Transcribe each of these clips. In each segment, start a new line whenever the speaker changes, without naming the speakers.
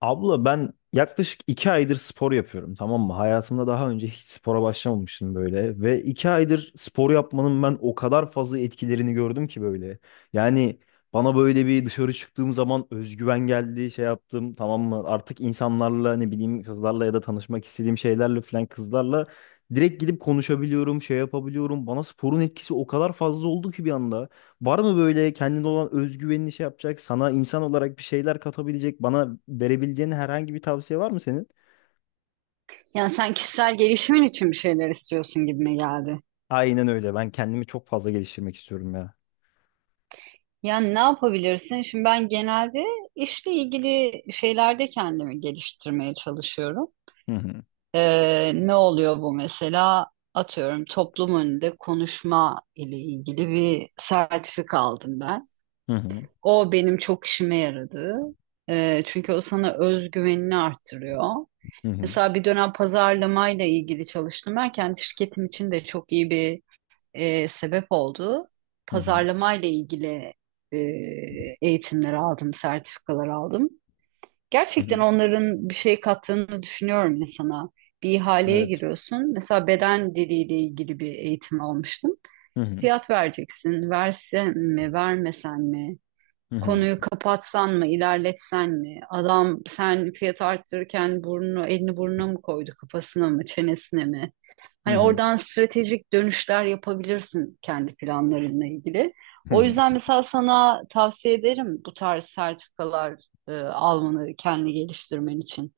Abla ben yaklaşık iki aydır spor yapıyorum, tamam mı? Hayatımda daha önce hiç spora başlamamıştım böyle. Ve iki aydır spor yapmanın ben o kadar fazla etkilerini gördüm ki böyle. Yani bana böyle bir dışarı çıktığım zaman özgüven geldi, şey yaptım, tamam mı? Artık insanlarla ne bileyim, kızlarla ya da tanışmak istediğim şeylerle falan, kızlarla direkt gidip konuşabiliyorum, şey yapabiliyorum. Bana sporun etkisi o kadar fazla oldu ki bir anda. Var mı böyle kendine olan özgüvenini şey yapacak, sana insan olarak bir şeyler katabilecek, bana verebileceğin herhangi bir tavsiye var mı senin?
Yani sen kişisel gelişimin için bir şeyler istiyorsun gibime geldi.
Aynen öyle. Ben kendimi çok fazla geliştirmek istiyorum ya.
Yani ne yapabilirsin? Şimdi ben genelde işle ilgili şeylerde kendimi geliştirmeye çalışıyorum.
Hı hı.
Ne oluyor bu mesela? Atıyorum toplum önünde konuşma ile ilgili bir sertifika aldım ben.
Hı hı.
O benim çok işime yaradı. Çünkü o sana özgüvenini arttırıyor.
Hı hı.
Mesela bir dönem pazarlamayla ilgili çalıştım. Ben kendi şirketim için de çok iyi bir sebep oldu.
Hı hı.
Pazarlamayla ilgili e, eğitimler aldım, sertifikalar aldım.
Hı
Gerçekten
hı.
onların bir şey kattığını düşünüyorum insana. Bir ihaleye
Evet.
giriyorsun. Mesela beden diliyle ilgili bir eğitim almıştım.
Hı hı.
Fiyat vereceksin. Versem mi, vermesen mi?
Hı hı.
Konuyu kapatsan mı, ilerletsen mi? Adam sen fiyat arttırırken burnunu, elini burnuna mı koydu, kafasına mı, çenesine mi?
Hı
Hani
hı.
oradan stratejik dönüşler yapabilirsin kendi planlarınla ilgili.
Hı
O
hı.
yüzden mesela sana tavsiye ederim bu tarz sertifikalar almanı kendi geliştirmen için.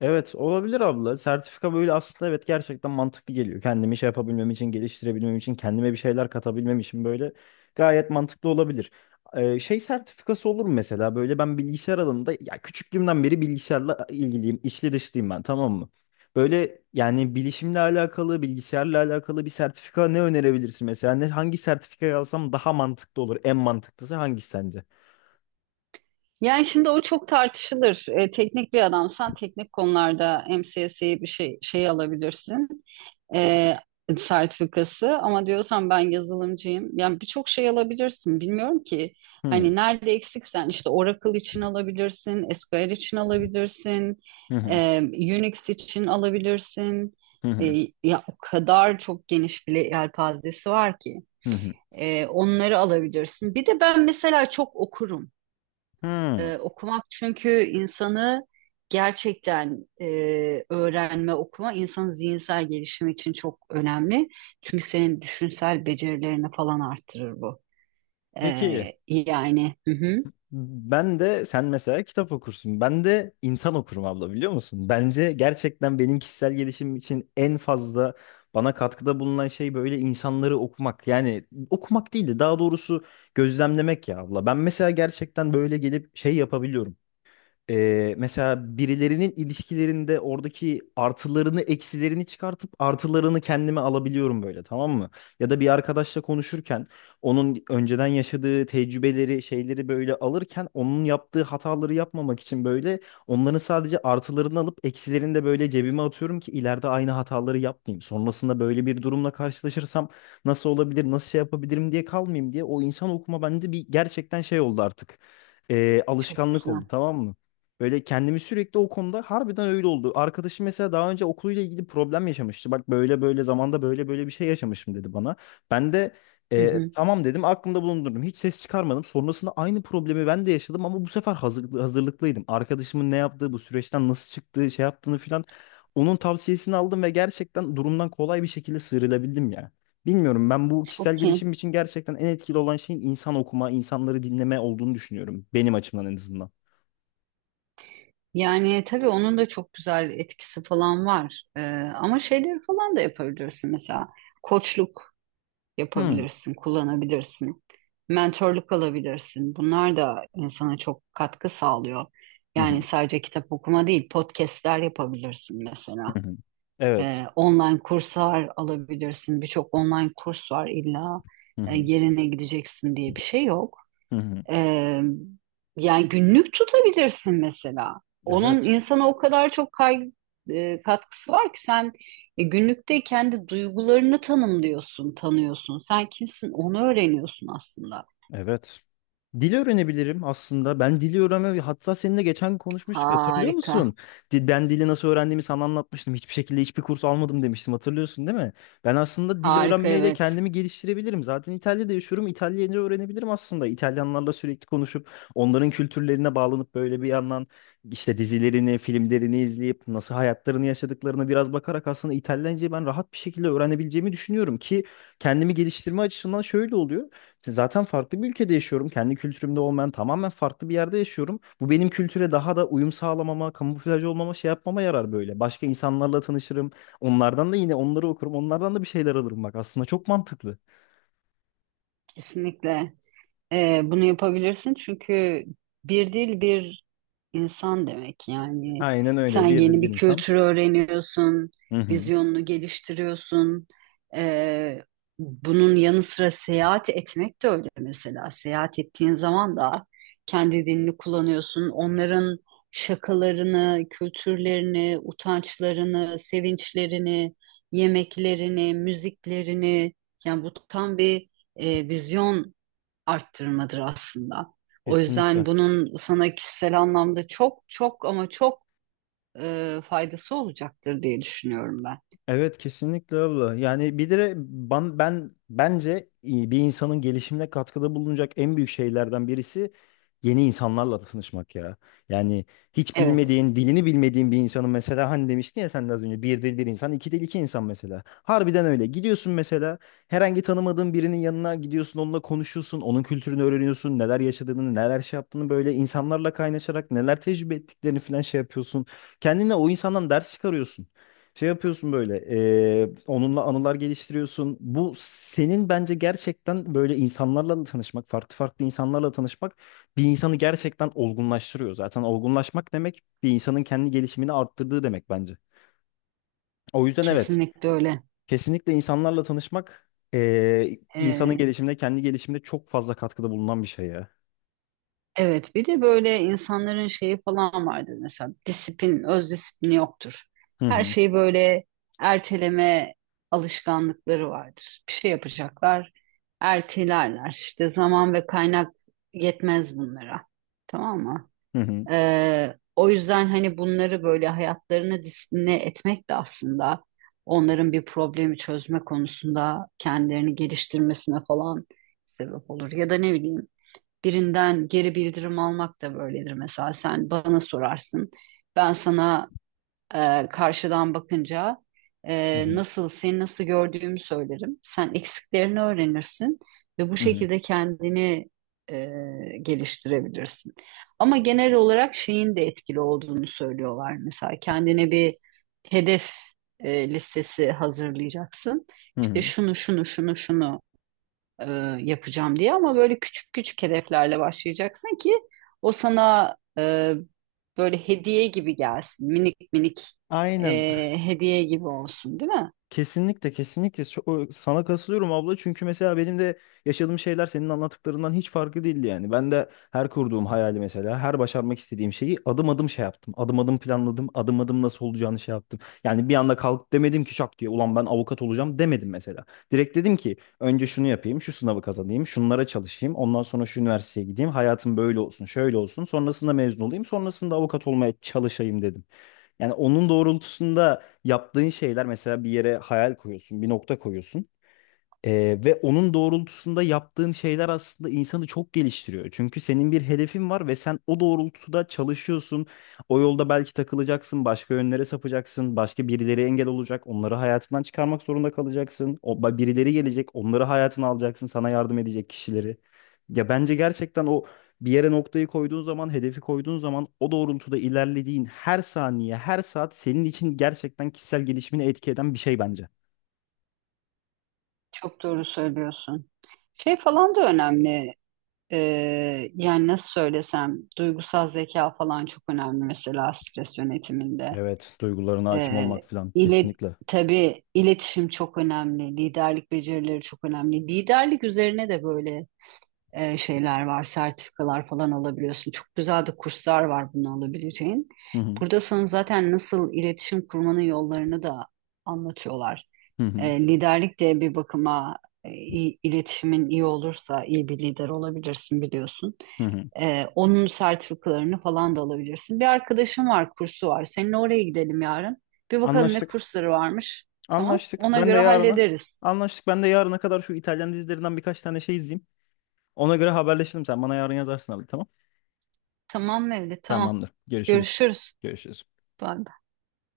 Evet, olabilir abla. Sertifika böyle, aslında evet, gerçekten mantıklı geliyor. Kendimi şey yapabilmem için, geliştirebilmem için, kendime bir şeyler katabilmem için böyle gayet mantıklı olabilir. Şey sertifikası olur mu mesela? Böyle ben bilgisayar alanında, ya küçüklüğümden beri bilgisayarla ilgiliyim, içli dışlıyım ben, tamam mı? Böyle yani bilişimle alakalı, bilgisayarla alakalı bir sertifika ne önerebilirsin mesela? Ne, hangi sertifika alsam daha mantıklı olur? En mantıklısı hangisi sence?
Yani şimdi o çok tartışılır. E, teknik bir adamsan teknik konularda MCSE bir şey alabilirsin. e, Sertifikası ama diyorsan ben yazılımcıyım. Yani birçok şey alabilirsin. Bilmiyorum ki
Hmm.
hani nerede eksiksen işte Oracle için alabilirsin, SQL için alabilirsin,
Hı hı.
Unix için alabilirsin.
Hı
E,
hı.
Ya o kadar çok geniş bir yelpazesi var ki.
Hı hı.
Onları alabilirsin. Bir de ben mesela çok okurum.
Hı.
Okumak çünkü insanı gerçekten öğrenme, okuma insanın zihinsel gelişimi için çok önemli. Çünkü senin düşünsel becerilerini falan arttırır bu.
Peki.
Hı hı,
Ben de sen mesela kitap okursun. Ben de insan okurum abla, biliyor musun? Bence gerçekten benim kişisel gelişim için en fazla bana katkıda bulunan şey böyle insanları okumak. Yani okumak değil de daha doğrusu gözlemlemek ya abla. Ben mesela gerçekten böyle gelip şey yapabiliyorum. Mesela birilerinin ilişkilerinde oradaki artılarını eksilerini çıkartıp artılarını kendime alabiliyorum böyle, tamam mı? Ya da bir arkadaşla konuşurken onun önceden yaşadığı tecrübeleri, şeyleri böyle alırken onun yaptığı hataları yapmamak için böyle onların sadece artılarını alıp eksilerini de böyle cebime atıyorum ki ileride aynı hataları yapmayayım. Sonrasında böyle bir durumla karşılaşırsam nasıl olabilir, nasıl şey yapabilirim diye kalmayayım diye o insan okuma bende bir gerçekten şey oldu artık.
çok
Alışkanlık oldu,
güzel.
tamam mı? Böyle kendimi sürekli o konuda harbiden öyle oldu. Arkadaşım mesela daha önce okuluyla ilgili problem yaşamıştı. Bak böyle böyle zamanda böyle böyle bir şey yaşamışım dedi bana. Ben de
Hı hı,
tamam dedim, aklımda bulundurdum. Hiç ses çıkarmadım. Sonrasında aynı problemi ben de yaşadım ama bu sefer hazırlıklı, hazırlıklıydım. Arkadaşımın ne yaptığı, bu süreçten nasıl çıktığı, şey yaptığını filan. Onun tavsiyesini aldım ve gerçekten durumdan kolay bir şekilde sıyrılabildim ya. Bilmiyorum, ben bu kişisel
çok iyi.
gelişim için gerçekten en etkili olan şeyin insan okuma, insanları dinleme olduğunu düşünüyorum. Benim açımdan en azından.
Yani tabii onun da çok güzel etkisi falan var. Ama şeyleri falan da yapabilirsin mesela. Koçluk
Hmm.
yapabilirsin, kullanabilirsin. Mentorluk alabilirsin. Bunlar da insana çok katkı sağlıyor. Yani sadece kitap okuma değil, podcastler yapabilirsin mesela.
Hı hı. Evet.
Online kurslar alabilirsin. Birçok online kurs var illa
Hı hı.
yerine gideceksin diye bir şey yok.
Hı hı.
Ee, Yani günlük tutabilirsin mesela. Onun
Evet.
insana o kadar çok katkısı var ki sen günlükte kendi duygularını tanımlıyorsun, tanıyorsun. Sen kimsin onu öğreniyorsun aslında.
Evet. Dil öğrenebilirim aslında. Ben dili öğrenme, hatta seninle geçen konuşmuştuk, hatırlıyor
Harika.
musun? Dil, ben dili nasıl öğrendiğimi sana anlatmıştım. Hiçbir şekilde hiçbir kurs almadım demiştim, hatırlıyorsun değil mi? Ben aslında dil
Harika
öğrenmeyle
evet.
kendimi geliştirebilirim. Zaten İtalya'da yaşıyorum. İtalyanca öğrenebilirim aslında. İtalyanlarla sürekli konuşup onların kültürlerine bağlanıp böyle bir yandan işte dizilerini, filmlerini izleyip nasıl hayatlarını yaşadıklarına biraz bakarak aslında İtalyancayı ben rahat bir şekilde öğrenebileceğimi düşünüyorum ki kendimi geliştirme açısından şöyle oluyor. Zaten farklı bir ülkede yaşıyorum. Kendi kültürümde olmayan tamamen farklı bir yerde yaşıyorum. Bu benim kültüre daha da uyum sağlamama, kamuflaj olmama, şey yapmama yarar böyle. Başka insanlarla tanışırım. Onlardan da yine onları okurum. Onlardan da bir şeyler alırım bak. Aslında çok mantıklı.
Kesinlikle. Bunu yapabilirsin çünkü bir dil bir İnsan demek. Yani
Aynen
sen
öyle. Bir dil
yeni
bir
bir
insan.
kültürü öğreniyorsun,
Hı hı.
vizyonunu geliştiriyorsun. Ee, Bunun yanı sıra seyahat etmek de öyle mesela. Seyahat ettiğin zaman da kendi dilini kullanıyorsun. Onların şakalarını, kültürlerini, utançlarını, sevinçlerini, yemeklerini, müziklerini, yani bu tam bir vizyon arttırmadır aslında. O yüzden
Kesinlikle.
bunun sana kişisel anlamda çok çok ama çok faydası olacaktır diye düşünüyorum ben.
Evet, kesinlikle abla. Yani bir de ben bence iyi bir insanın gelişimine katkıda bulunacak en büyük şeylerden birisi yeni insanlarla tanışmak ya. Yani hiç
Evet,
bilmediğin, dilini bilmediğin bir insanın, mesela hani demiştin ya sen de az önce, bir dil bir insan, iki dil iki insan mesela. Harbiden öyle. Gidiyorsun mesela, herhangi tanımadığın birinin yanına gidiyorsun, onunla konuşuyorsun, onun kültürünü öğreniyorsun, neler yaşadığını, neler şey yaptığını, böyle insanlarla kaynaşarak neler tecrübe ettiklerini falan şey yapıyorsun. Kendine o insandan ders çıkarıyorsun. Şey yapıyorsun böyle, onunla anılar geliştiriyorsun. Bu senin bence gerçekten böyle insanlarla da tanışmak, farklı farklı insanlarla tanışmak bir insanı gerçekten olgunlaştırıyor. Zaten olgunlaşmak demek bir insanın kendi gelişimini arttırdığı demek bence. O yüzden evet,
kesinlikle öyle.
kesinlikle insanlarla tanışmak insanın
E,
gelişimine, kendi gelişimine çok fazla katkıda bulunan bir şey ya.
evet, bir de böyle insanların şeyi falan vardır mesela, disiplin, öz disiplini yoktur.
Hı
Her
hı,
şeyi böyle erteleme alışkanlıkları vardır. Bir şey yapacaklar, ertelerler. İşte zaman ve kaynak yetmez bunlara. Tamam mı?
hı hı,
O yüzden hani bunları böyle hayatlarını disipline etmek de aslında onların bir problemi çözme konusunda kendilerini geliştirmesine falan sebep olur. Ya da ne bileyim, birinden geri bildirim almak da böyledir. Mesela sen bana sorarsın, ben sana karşıdan bakınca
hı hı,
nasıl gördüğümü söylerim. Sen eksiklerini öğrenirsin ve bu
hı hı,
şekilde kendini e, geliştirebilirsin. Ama genel olarak şeyin de etkili olduğunu söylüyorlar. Mesela kendine bir hedef listesi hazırlayacaksın.
hı
İşte
hı.
şunu şunu şunu şunu e, yapacağım diye, ama böyle küçük küçük hedeflerle başlayacaksın ki o sana böyle hediye gibi gelsin. Minik minik e,
Aynen.
hediye gibi olsun, değil mi?
Kesinlikle, kesinlikle. Sana katılıyorum abla çünkü mesela benim de yaşadığım şeyler senin anlattıklarından hiç farklı değildi yani. Ben de her kurduğum hayali, mesela her başarmak istediğim şeyi adım adım şey yaptım. Adım adım planladım. Adım adım nasıl olacağını şey yaptım. Yani bir anda kalkıp demedim ki şak diye ulan ben avukat olacağım demedim mesela. Direkt dedim ki önce şunu yapayım, şu sınavı kazanayım, şunlara çalışayım, ondan sonra şu üniversiteye gideyim, hayatım böyle olsun, şöyle olsun, sonrasında mezun olayım, sonrasında avukat olmaya çalışayım dedim. Yani onun doğrultusunda yaptığın şeyler, mesela bir yere hayal koyuyorsun, bir nokta koyuyorsun. Ve onun doğrultusunda yaptığın şeyler aslında insanı çok geliştiriyor. Çünkü senin bir hedefin var ve sen o doğrultuda çalışıyorsun. O yolda belki takılacaksın, başka yönlere sapacaksın, başka birileri engel olacak, onları hayatından çıkarmak zorunda kalacaksın. Birileri gelecek, onları hayatına alacaksın, sana yardım edecek kişileri. Ya bence gerçekten o, bir yere noktayı koyduğun zaman, hedefi koyduğun zaman o doğrultuda ilerlediğin her saniye, her saat senin için gerçekten kişisel gelişimini etki eden bir şey bence.
Çok doğru söylüyorsun. Şey falan da önemli. E, Yani nasıl söylesem, duygusal zeka falan çok önemli mesela stres yönetiminde.
Evet, duygularına hakim
E,
olmak falan
ile
kesinlikle.
Tabii iletişim çok önemli, liderlik becerileri çok önemli. Liderlik üzerine de böyle şeyler var, sertifikalar falan alabiliyorsun. Çok güzel de kurslar var bunu alabileceğin.
Hı hı,
Burada sana zaten nasıl iletişim kurmanın yollarını da anlatıyorlar.
hı hı,
E, liderlik de bir bakıma iletişimin iyi olursa iyi bir lider olabilirsin biliyorsun.
hı hı.
Onun sertifikalarını falan da alabilirsin. Bir arkadaşım var, kursu var. Seninle oraya gidelim yarın. Bir bakalım ne
Anlaştık.
kursları varmış. Tamam.
Anlaştık.
Ona
Ben de
göre
yarına.
hallederiz.
Anlaştık. Ben de yarına kadar şu İtalyan dizilerinden birkaç tane şey izleyeyim. Ona göre haberleşelim. Sen bana yarın yazarsın abi, tamam.
Tamam Mevlüt, tamam.
Tamamdır. Görüşürüz.
Görüşürüz.
Görüşürüz.
Bye.